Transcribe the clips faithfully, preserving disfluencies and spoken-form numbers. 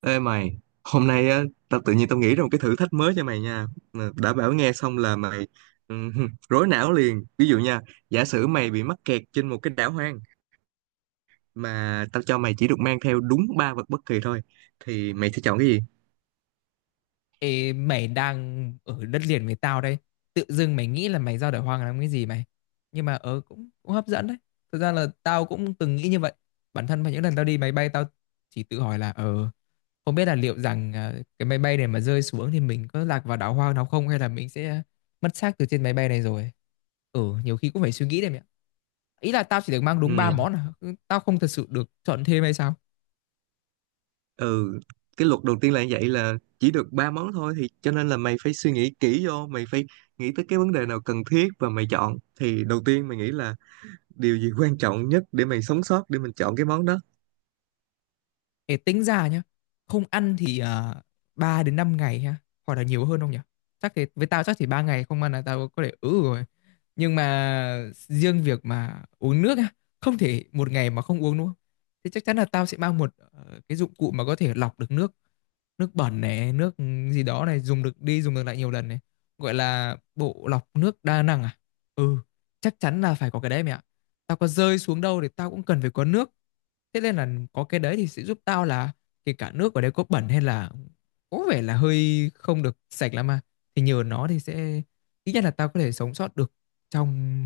Ê mày, hôm nay á, tao tự nhiên tao nghĩ ra một cái thử thách mới cho mày nha. Mà đã bảo nghe xong là mày ừm, rối não liền. Ví dụ nha, giả sử mày bị mắc kẹt trên một cái đảo hoang mà tao cho mày chỉ được mang theo đúng ba vật bất kỳ thôi, thì mày sẽ chọn cái gì? Ê, mày đang ở đất liền với tao đây, tự dưng mày nghĩ là mày ra đời hoang làm cái gì mày? Nhưng mà ở cũng, cũng hấp dẫn đấy. Thực ra là tao cũng từng nghĩ như vậy. Bản thân vào những lần tao đi máy bay, tao chỉ tự hỏi là ờ không biết là liệu rằng à, cái máy bay này mà rơi xuống thì mình có lạc vào đảo hoang nào không, hay là mình sẽ mất xác từ trên máy bay này rồi. Ừ, nhiều khi cũng phải suy nghĩ đấy mẹ ạ. Ý là tao chỉ được mang đúng ba Ừm, món à? Ừ, tao không thật sự được chọn thêm hay sao? Ừ, cái luật đầu tiên là như vậy, là chỉ được ba món thôi, thì cho nên là mày phải suy nghĩ kỹ vô, mày phải nghĩ tới cái vấn đề nào cần thiết và mày chọn. Thì đầu tiên mày nghĩ là điều gì quan trọng nhất để mày sống sót, để mình chọn cái món đó. Ê, tính ra nhá, không ăn thì à, ba đến năm ngày ha, hoặc là nhiều hơn không nhỉ? Chắc thì với tao chắc chỉ ba ngày không ăn là tao có thể ứ rồi. Nhưng mà riêng việc mà uống nước á, không thể một ngày mà không uống đúng không? Thế chắc chắn là tao sẽ mang một ờ, cái dụng cụ mà có thể lọc được nước nước bẩn này, nước gì đó này, dùng được đi dùng được lại nhiều lần này, gọi là bộ lọc nước đa năng à. Ừ. Chắc chắn là phải có cái đấy mẹ ạ. Tao có rơi xuống đâu thì tao cũng cần phải có nước. Thế nên là có cái đấy thì sẽ giúp tao là, kể cả nước ở đây có bẩn hay là có vẻ là hơi không được sạch lắm, mà thì nhờ nó thì sẽ, ít nhất là tao có thể sống sót được trong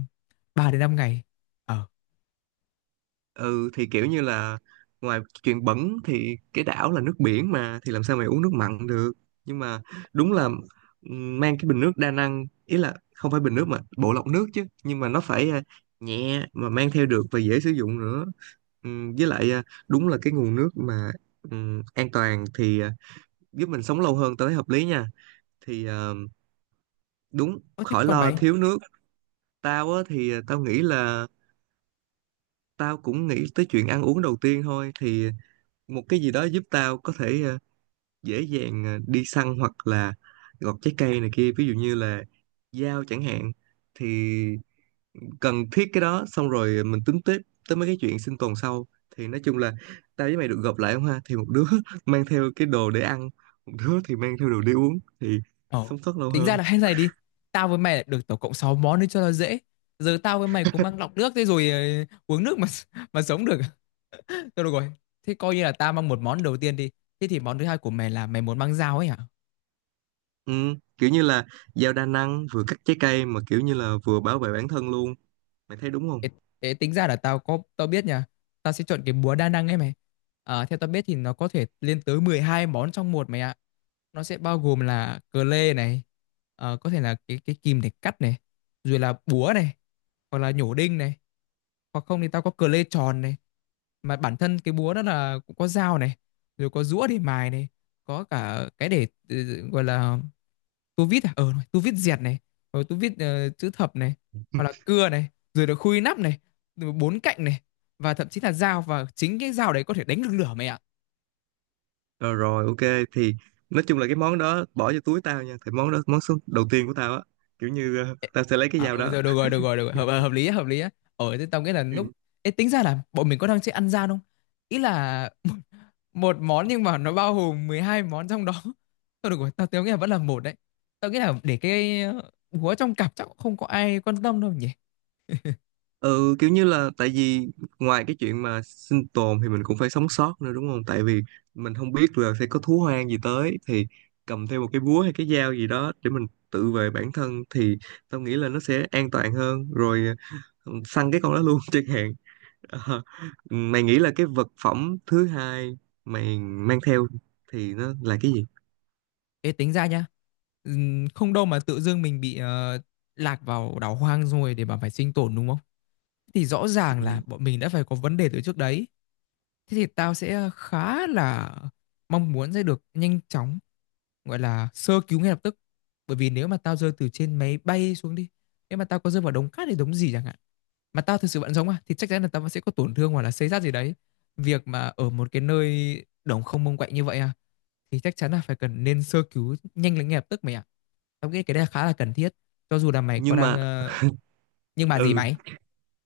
ba đến năm ngày. ờ Ừ thì kiểu như là ngoài chuyện bẩn thì cái đảo là nước biển mà, thì làm sao mày uống nước mặn được, nhưng mà đúng là ừm, mang cái bình nước đa năng, ý là không phải bình nước mà bộ lọc nước chứ, nhưng mà nó phải à, nhẹ mà mang theo được và dễ sử dụng nữa. Ừm, với lại à, đúng là cái nguồn nước mà ừm, an toàn thì à, giúp mình sống lâu hơn tới, hợp lý nha, thì à, đúng, có thế. khỏi Còn lo mày? thiếu nước. Tao á thì à, tao nghĩ là tao cũng nghĩ tới chuyện ăn uống đầu tiên thôi, thì một cái gì đó giúp tao có thể ờ, dễ dàng ờ, đi săn hoặc là gọt trái cây này kia, ví dụ như là dao chẳng hạn, thì cần thiết cái đó, xong rồi mình tính tiếp tới mấy cái chuyện sinh tồn sau. Thì nói chung là tao với mày được gộp lại không ha, thì một đứa mang theo cái đồ để ăn, một đứa thì mang theo đồ để uống, thì Ờ, sống sót lâu tính ra hơn. là hay này đi. Tao với mày lại được tổng cộng sáu món đi cho nó dễ. Giờ tao với mày cũng mang lọc nước thế rồi, ờ, uống nước mà mà sống được. Thôi được rồi. Thế coi như là tao mang một món đầu tiên đi. Thế thì món thứ hai của mày là mày muốn mang dao ấy hả? Ừ, kiểu như là dao đa năng, vừa cắt trái cây mà kiểu như là vừa bảo vệ bản thân luôn, mày thấy đúng không? Ê, ê, tính ra là tao có tao biết nha. Tao sẽ chọn cái búa đa năng ấy mày. À, theo tao biết thì nó có thể lên tới mười hai món trong một mày ạ. Nó sẽ bao gồm là cờ lê này, ờ, có thể là cái cái kìm để cắt này, rồi là búa này, hoặc là nhổ đinh này, hoặc không thì tao có cờ lê tròn này, mà bản thân cái búa đó là cũng có dao này, rồi có rũa để mài này, có cả cái để ừ, gọi là tu vít à ờ tu vít dẹt này, rồi tu vít ờ, chữ thập này, hoặc là cưa này, rồi là khui nắp này, rồi bốn cạnh này, và thậm chí là dao, và chính cái dao đấy có thể đánh được lửa mày ạ. Rồi, rồi, ok, thì nói chung là cái món đó bỏ vô túi tao nha, thì món đó, món số đầu tiên của tao á, kiểu như ờ, Ê, tao sẽ lấy cái à dao ừ đó. rồi được rồi, được rồi, được rồi, hợp, hợp lý á, hợp lý á. Ờ thế tao nghĩ là Ừ. lúc... Ê, tính ra là bọn mình có đang chơi ăn gian không? Ý là một món nhưng mà nó bao gồm mười hai món trong đó. Thôi được rồi, tao tao nghĩ là vẫn là một đấy. Tao nghĩ là để cái ờ, búa trong cặp chắc cũng không có ai quan tâm đâu nhỉ? Ừ, kiểu như là tại vì ngoài cái chuyện mà sinh tồn thì mình cũng phải sống sót nữa đúng không, tại vì mình không biết là sẽ có thú hoang gì tới, thì cầm theo một cái búa hay cái dao gì đó để mình tự vệ bản thân thì tao nghĩ là nó sẽ an toàn hơn rồi, ờ, săn cái con đó luôn chẳng hạn. Ờ, mày nghĩ là cái vật phẩm thứ hai mày mang theo thì nó là cái gì? Ê, tính ra nha. Ừm, không đâu mà tự dưng mình bị ờ, lạc vào đảo hoang rồi để mà phải sinh tồn đúng không? Thì rõ ràng Ừ, là bọn mình đã phải có vấn đề từ trước đấy. Thế thì tao sẽ khá là mong muốn sẽ được nhanh chóng gọi là sơ cứu ngay lập tức. Bởi vì nếu mà tao rơi từ trên máy bay xuống đi, nếu mà tao có rơi vào đống cát hay đống gì chẳng hạn mà tao thực sự vẫn sống à, thì chắc chắn là tao vẫn sẽ có tổn thương hoặc là xây xát gì đấy. Việc mà ở một cái nơi đồng không mông quạnh như vậy à, thì chắc chắn là phải cần nên sơ cứu nhanh lên ngay lập tức mày ạ. Tao nghĩ cái đây là khá là cần thiết cho dù là mày có nhưng đang mà ờ, nhưng mà gì ừ mày?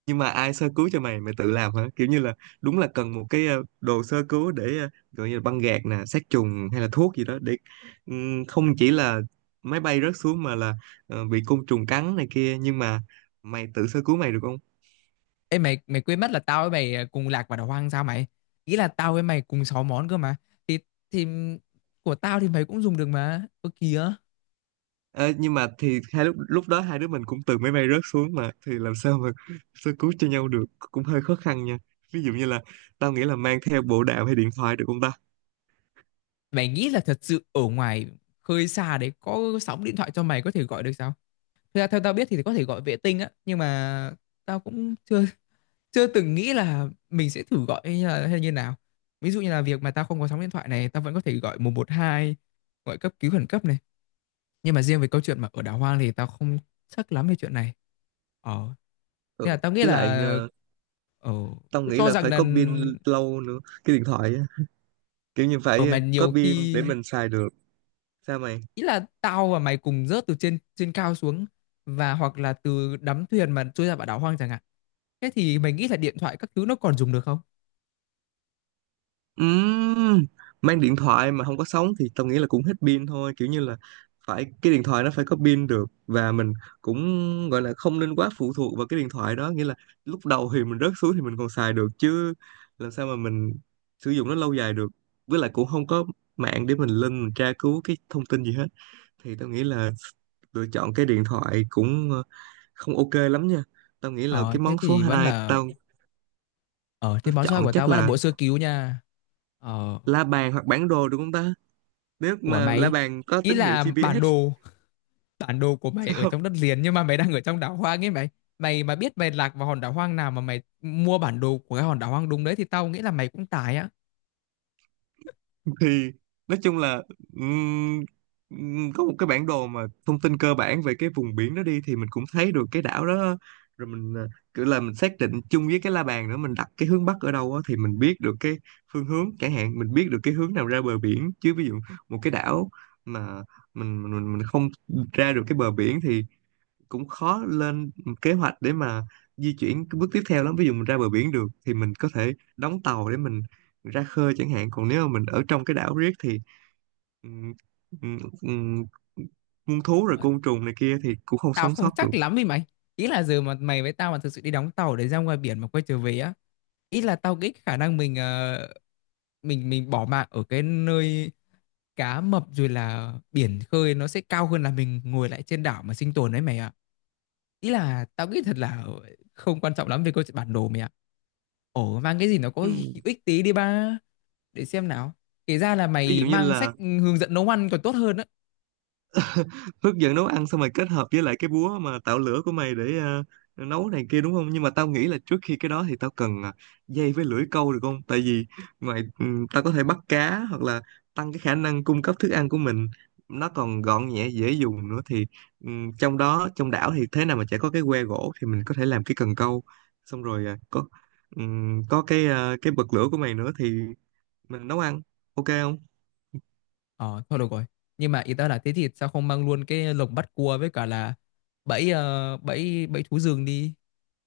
nhưng mà ai sơ cứu cho mày, mày tự làm hả? Kiểu như là đúng là cần một cái ờ, đồ sơ cứu để ờ, gọi như là băng gạc nè, sát trùng hay là thuốc gì đó, để ừm, không chỉ là máy bay rớt xuống, mà là ờ, bị côn trùng cắn này kia, nhưng mà mày tự sơ cứu mày được không? Ê mày mày quên mất là tao với mày ờ, cùng lạc vào đảo hoang sao mày? Ý là tao với mày cùng sáu món cơ mà, thì thì của tao thì mày cũng dùng được mà, ơ kìa. Ờ, nhưng mà thì hai lúc lúc đó, hai đứa mình cũng từ máy bay rớt xuống mà, thì làm sao mà sơ cứu cho nhau được, cũng hơi khó khăn nha. Ví dụ như là tao nghĩ là mang theo bộ đàm hay điện thoại được không ta? Mày nghĩ là thật sự ở ngoài khơi xa đấy có sóng điện thoại cho mày có thể gọi được sao? Thực ra theo tao biết thì có thể gọi vệ tinh á, nhưng mà tao cũng chưa chưa từng nghĩ là mình sẽ thử gọi hay là hay như nào. Ví dụ như là việc mà tao không có sóng điện thoại này, tao vẫn có thể gọi một một hai, gọi cấp cứu khẩn cấp này. Nhưng mà riêng về câu chuyện mà ở đảo hoang thì tao không chắc lắm về chuyện này. Ờ, Ừ. nên là tao nghĩ Với lại là ờ, tao cứ nghĩ cho là rằng phải là, có pin lâu nữa cái điện thoại á. Kiểu như ở phải mà ờ, có nhiều pin khi, để mình xài được, sao mày? ý là tao và mày cùng rớt từ trên trên cao xuống, và hoặc là từ đắm thuyền mà trôi ra vào đảo hoang chẳng hạn. Thế thì mày nghĩ là điện thoại các thứ nó còn dùng được không? Ừm, mang điện thoại mà không có sóng thì tao nghĩ là cũng hết pin thôi, kiểu như là phải, cái điện thoại nó phải có pin được, và mình cũng gọi là không nên quá phụ thuộc vào cái điện thoại đó, nghĩa là lúc đầu thì mình rớt xuống thì mình còn xài được, chứ làm sao mà mình sử dụng nó lâu dài được, với lại cũng không có mạng để mình lên mình tra cứu cái thông tin gì hết. Thì tao nghĩ là lựa chọn cái điện thoại cũng ờ, không ok lắm nha. Tao nghĩ là ờ cái Thế món số thì vẫn hai là, tao, ờ thế tao món xoay của chọn tao chắc vẫn là là bộ sơ cứu nha. ờ la bàn hoặc bản đồ, đúng không ta? Nếu của mà la mày, bàn có ý tín hiệu là bản giê pê ét đồ, bản đồ của mày ở không? trong đất liền nhưng mà mày đang ở trong đảo hoang ấy mày. Mày mà biết mày lạc vào hòn đảo hoang nào mà mày mua bản đồ của cái hòn đảo hoang đúng đấy thì tao nghĩ là mày cũng tài á. Thì nói chung là ừm, ừm, có một cái bản đồ mà thông tin cơ bản về cái vùng biển đó đi, thì mình cũng thấy được cái đảo đó, rồi mình à, kiểu là mình xác định chung với cái la bàn nữa, mình đặt cái hướng bắc ở đâu á, thì mình biết được cái phương hướng, chẳng hạn mình biết được cái hướng nào ra bờ biển chứ. Ví dụ một cái đảo mà mình mình mình mình không ra được cái bờ biển thì cũng khó lên kế hoạch để mà di chuyển cái bước tiếp theo lắm. Ví dụ mình ra bờ biển được thì mình có thể đóng tàu để mình ra khơi chẳng hạn, còn nếu mà mình ở trong cái đảo riết thì ừm, ừm, ừm, muôn thú rồi côn trùng này kia thì cũng không Tao sống sót không được. chắc lắm đi mày. Ý là giờ mà mày với tao mà thực sự đi đóng tàu để ra ngoài biển mà quay trở về á, ý là tao nghĩ khả năng mình ờ, mình mình bỏ mạng ở cái nơi cá mập rồi là biển khơi nó sẽ cao hơn là mình ngồi lại trên đảo mà sinh tồn đấy mày ạ. Ý là tao nghĩ thật là không quan trọng lắm về câu chuyện bản đồ mày ạ. Ồ, mang cái gì nó có Ừm, hữu ích tí đi ba. Để xem nào. Kể ra là ví mày dụ như mang là sách hướng dẫn nấu ăn còn tốt hơn á. hướng dẫn nấu ăn, xong rồi kết hợp với lại cái búa mà tạo lửa của mày để ờ, nấu này kia đúng không? Nhưng mà tao nghĩ là trước khi cái đó thì tao cần ờ, dây với lưỡi câu được không? Tại vì ngoài ừm, tao có thể bắt cá hoặc là tăng cái khả năng cung cấp thức ăn của mình, nó còn gọn nhẹ dễ dùng nữa, thì ừm, trong đó, trong đảo thì thế nào mà chả có cái que gỗ, thì mình có thể làm cái cần câu, xong rồi ờ, có ừm, có cái ờ, cái bật lửa của mày nữa thì mình nấu ăn, ok không? Ờ, thôi được rồi. Nhưng mà ý ta là thế thì sao không mang luôn cái lồng bắt cua với cả là bẫy, ờ, bẫy bẫy thú rừng đi.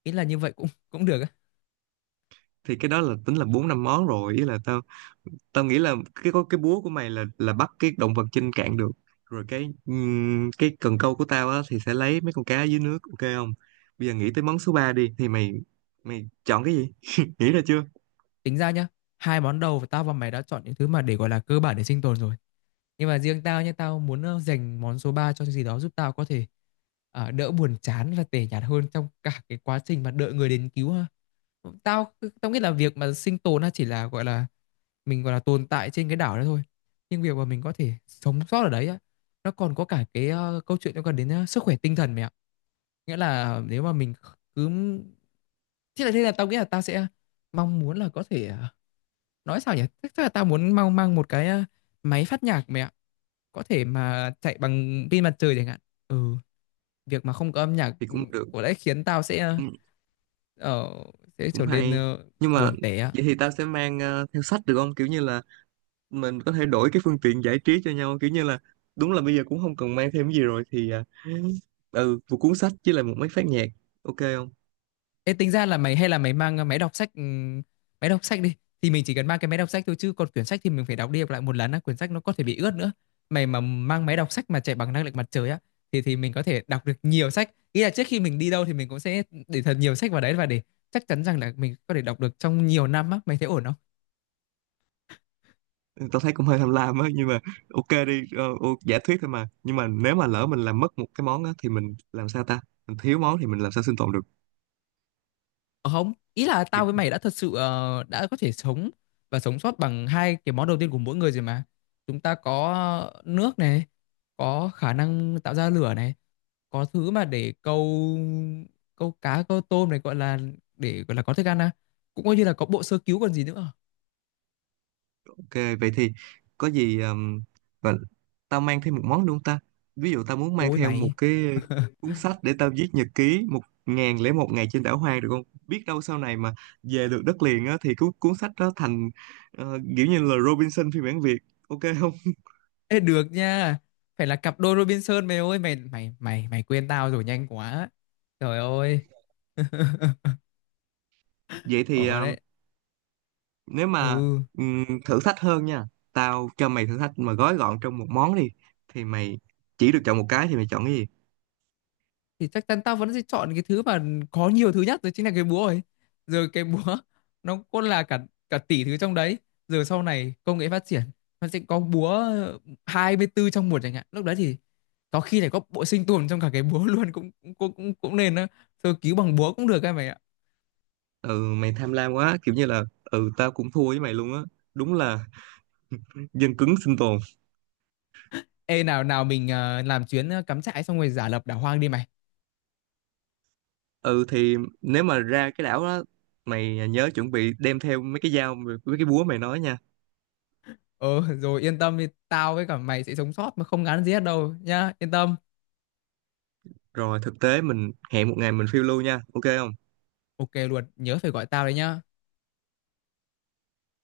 Ý là như vậy cũng cũng được á. Thì cái đó là tính là bốn năm món rồi, ý là tao, tao nghĩ là cái, có cái búa của mày là là bắt cái động vật trên cạn được, rồi cái ừm, cái cần câu của tao á thì sẽ lấy mấy con cá dưới nước, ok không? Bây giờ nghĩ tới món số ba đi, thì mày, mày chọn cái gì? Nghĩ ra chưa? Tính ra nhá, hai món đầu tao và mày đã chọn những thứ mà để gọi là cơ bản để sinh tồn rồi. Nhưng mà riêng tao nhá, tao muốn ờ, dành món số ba cho cái gì đó giúp tao có thể ờ, đỡ buồn chán và tẻ nhạt hơn trong cả cái quá trình mà đợi người đến cứu ha. Tao tao nghĩ là việc mà sinh tồn nó chỉ là gọi là mình gọi là tồn tại trên cái đảo đó thôi, nhưng việc mà mình có thể sống sót ở đấy á, nó còn có cả cái ờ, câu chuyện liên quan đến ờ, sức khỏe tinh thần mẹ ạ. Nghĩa là nếu mà mình cứ, thế là thế là tao nghĩ là tao sẽ mong muốn là có thể ờ, nói sao nhỉ, chắc chắc là tao muốn mang mang một cái ờ, máy phát nhạc mẹ ạ. Có thể mà chạy bằng pin mặt trời chẳng hạn. Ừ, việc mà không có âm nhạc Thì ừ, cũng được, có lẽ khiến tao sẽ ờ, cũng, ờ, sẽ cũng trở nên hay, ờ, nhưng mà buồn tẻ. vậy thì tao sẽ mang ờ, theo sách được không, kiểu như là mình có thể đổi cái phương tiện giải trí cho nhau, kiểu như là đúng là bây giờ cũng không cần mang thêm cái gì rồi, thì ờ, ừ một cuốn sách với lại một máy phát nhạc, ok không? Ê, tính ra là mày hay là mày mang, ờ, máy đọc sách, ừm, máy đọc sách đi. Thì mình chỉ cần mang cái máy đọc sách thôi, chứ còn quyển sách thì mình phải đọc đi đọc lại một lần á, quyển sách nó có thể bị ướt nữa. Mày mà mang máy đọc sách mà chạy bằng năng lượng mặt trời á, thì thì mình có thể đọc được nhiều sách. Ý là trước khi mình đi đâu thì mình cũng sẽ để thật nhiều sách vào đấy, và để chắc chắn rằng là mình có thể đọc được trong nhiều năm á, mày thấy ổn không? Tao thấy cũng hơi tham lam á, nhưng mà ok đi. Ờ, ô- giả thuyết thôi mà, nhưng mà nếu mà lỡ mình làm mất một cái món á thì mình làm sao ta, mình thiếu món thì mình làm sao sinh tồn được? Ờ, không, ý là tao với mày đã thật sự, ờ, đã có thể sống và sống sót bằng hai cái món đầu tiên của mỗi người rồi mà. Chúng ta có nước này, có khả năng tạo ra lửa này, có thứ mà để câu câu cá, câu tôm này, gọi là để gọi là có thức ăn à. Cũng coi như là có bộ sơ cứu còn gì nữa. Ok, vậy thì có gì um, và tao mang thêm một món đúng không ta? Ví dụ tao muốn mang Ôi theo một mày, cái cuốn sách để tao viết nhật ký một ngàn lẻ một ngày trên đảo hoang được không, biết đâu sau này mà về được đất liền á, thì cuốn cuốn sách đó thành ờ, kiểu như là Robinson phiên bản Việt, ok không? ê được nha. Phải là cặp đôi Robinson mày ơi, mày mày mày mày quên tao rồi nhanh quá. Trời ơi. Vậy thì Ồ ờ, đấy. nếu mà Ừ. ừm, thử thách hơn nha, tao cho mày thử thách mà gói gọn trong một món đi, thì mày chỉ được chọn một cái, thì mày chọn cái gì? Thì chắc chắn tao vẫn sẽ chọn cái thứ mà có nhiều thứ nhất rồi, chính là cái búa ấy. Rồi cái búa nó cũng là cả cả tỷ thứ trong đấy. Rồi sau này công nghệ phát triển, nó sẽ có búa hai mươi tư trong một chẳng hạn, lúc đấy thì có khi lại có bộ sinh tồn trong cả cái búa luôn, cũng cũng cũng cũng, cũng nên đó. Sơ cứu bằng búa cũng được các mày ạ. Ừ mày tham lam quá, kiểu như là, ừ tao cũng thua với mày luôn á. Đúng là dân cứng sinh tồn. Ê, nào nào, mình ờ, làm chuyến, ờ, cắm trại xong rồi giả lập đảo hoang đi mày. Ừ thì nếu mà ra cái đảo đó, mày nhớ chuẩn bị đem theo mấy cái dao mấy cái búa mày nói nha. ờ Rồi yên tâm đi, tao với cả mày sẽ sống sót mà không ngán gì hết đâu nhá, yên tâm. Rồi thực tế mình hẹn một ngày mình phiêu lưu nha, ok không? Ok luôn, nhớ phải gọi tao đấy nhá.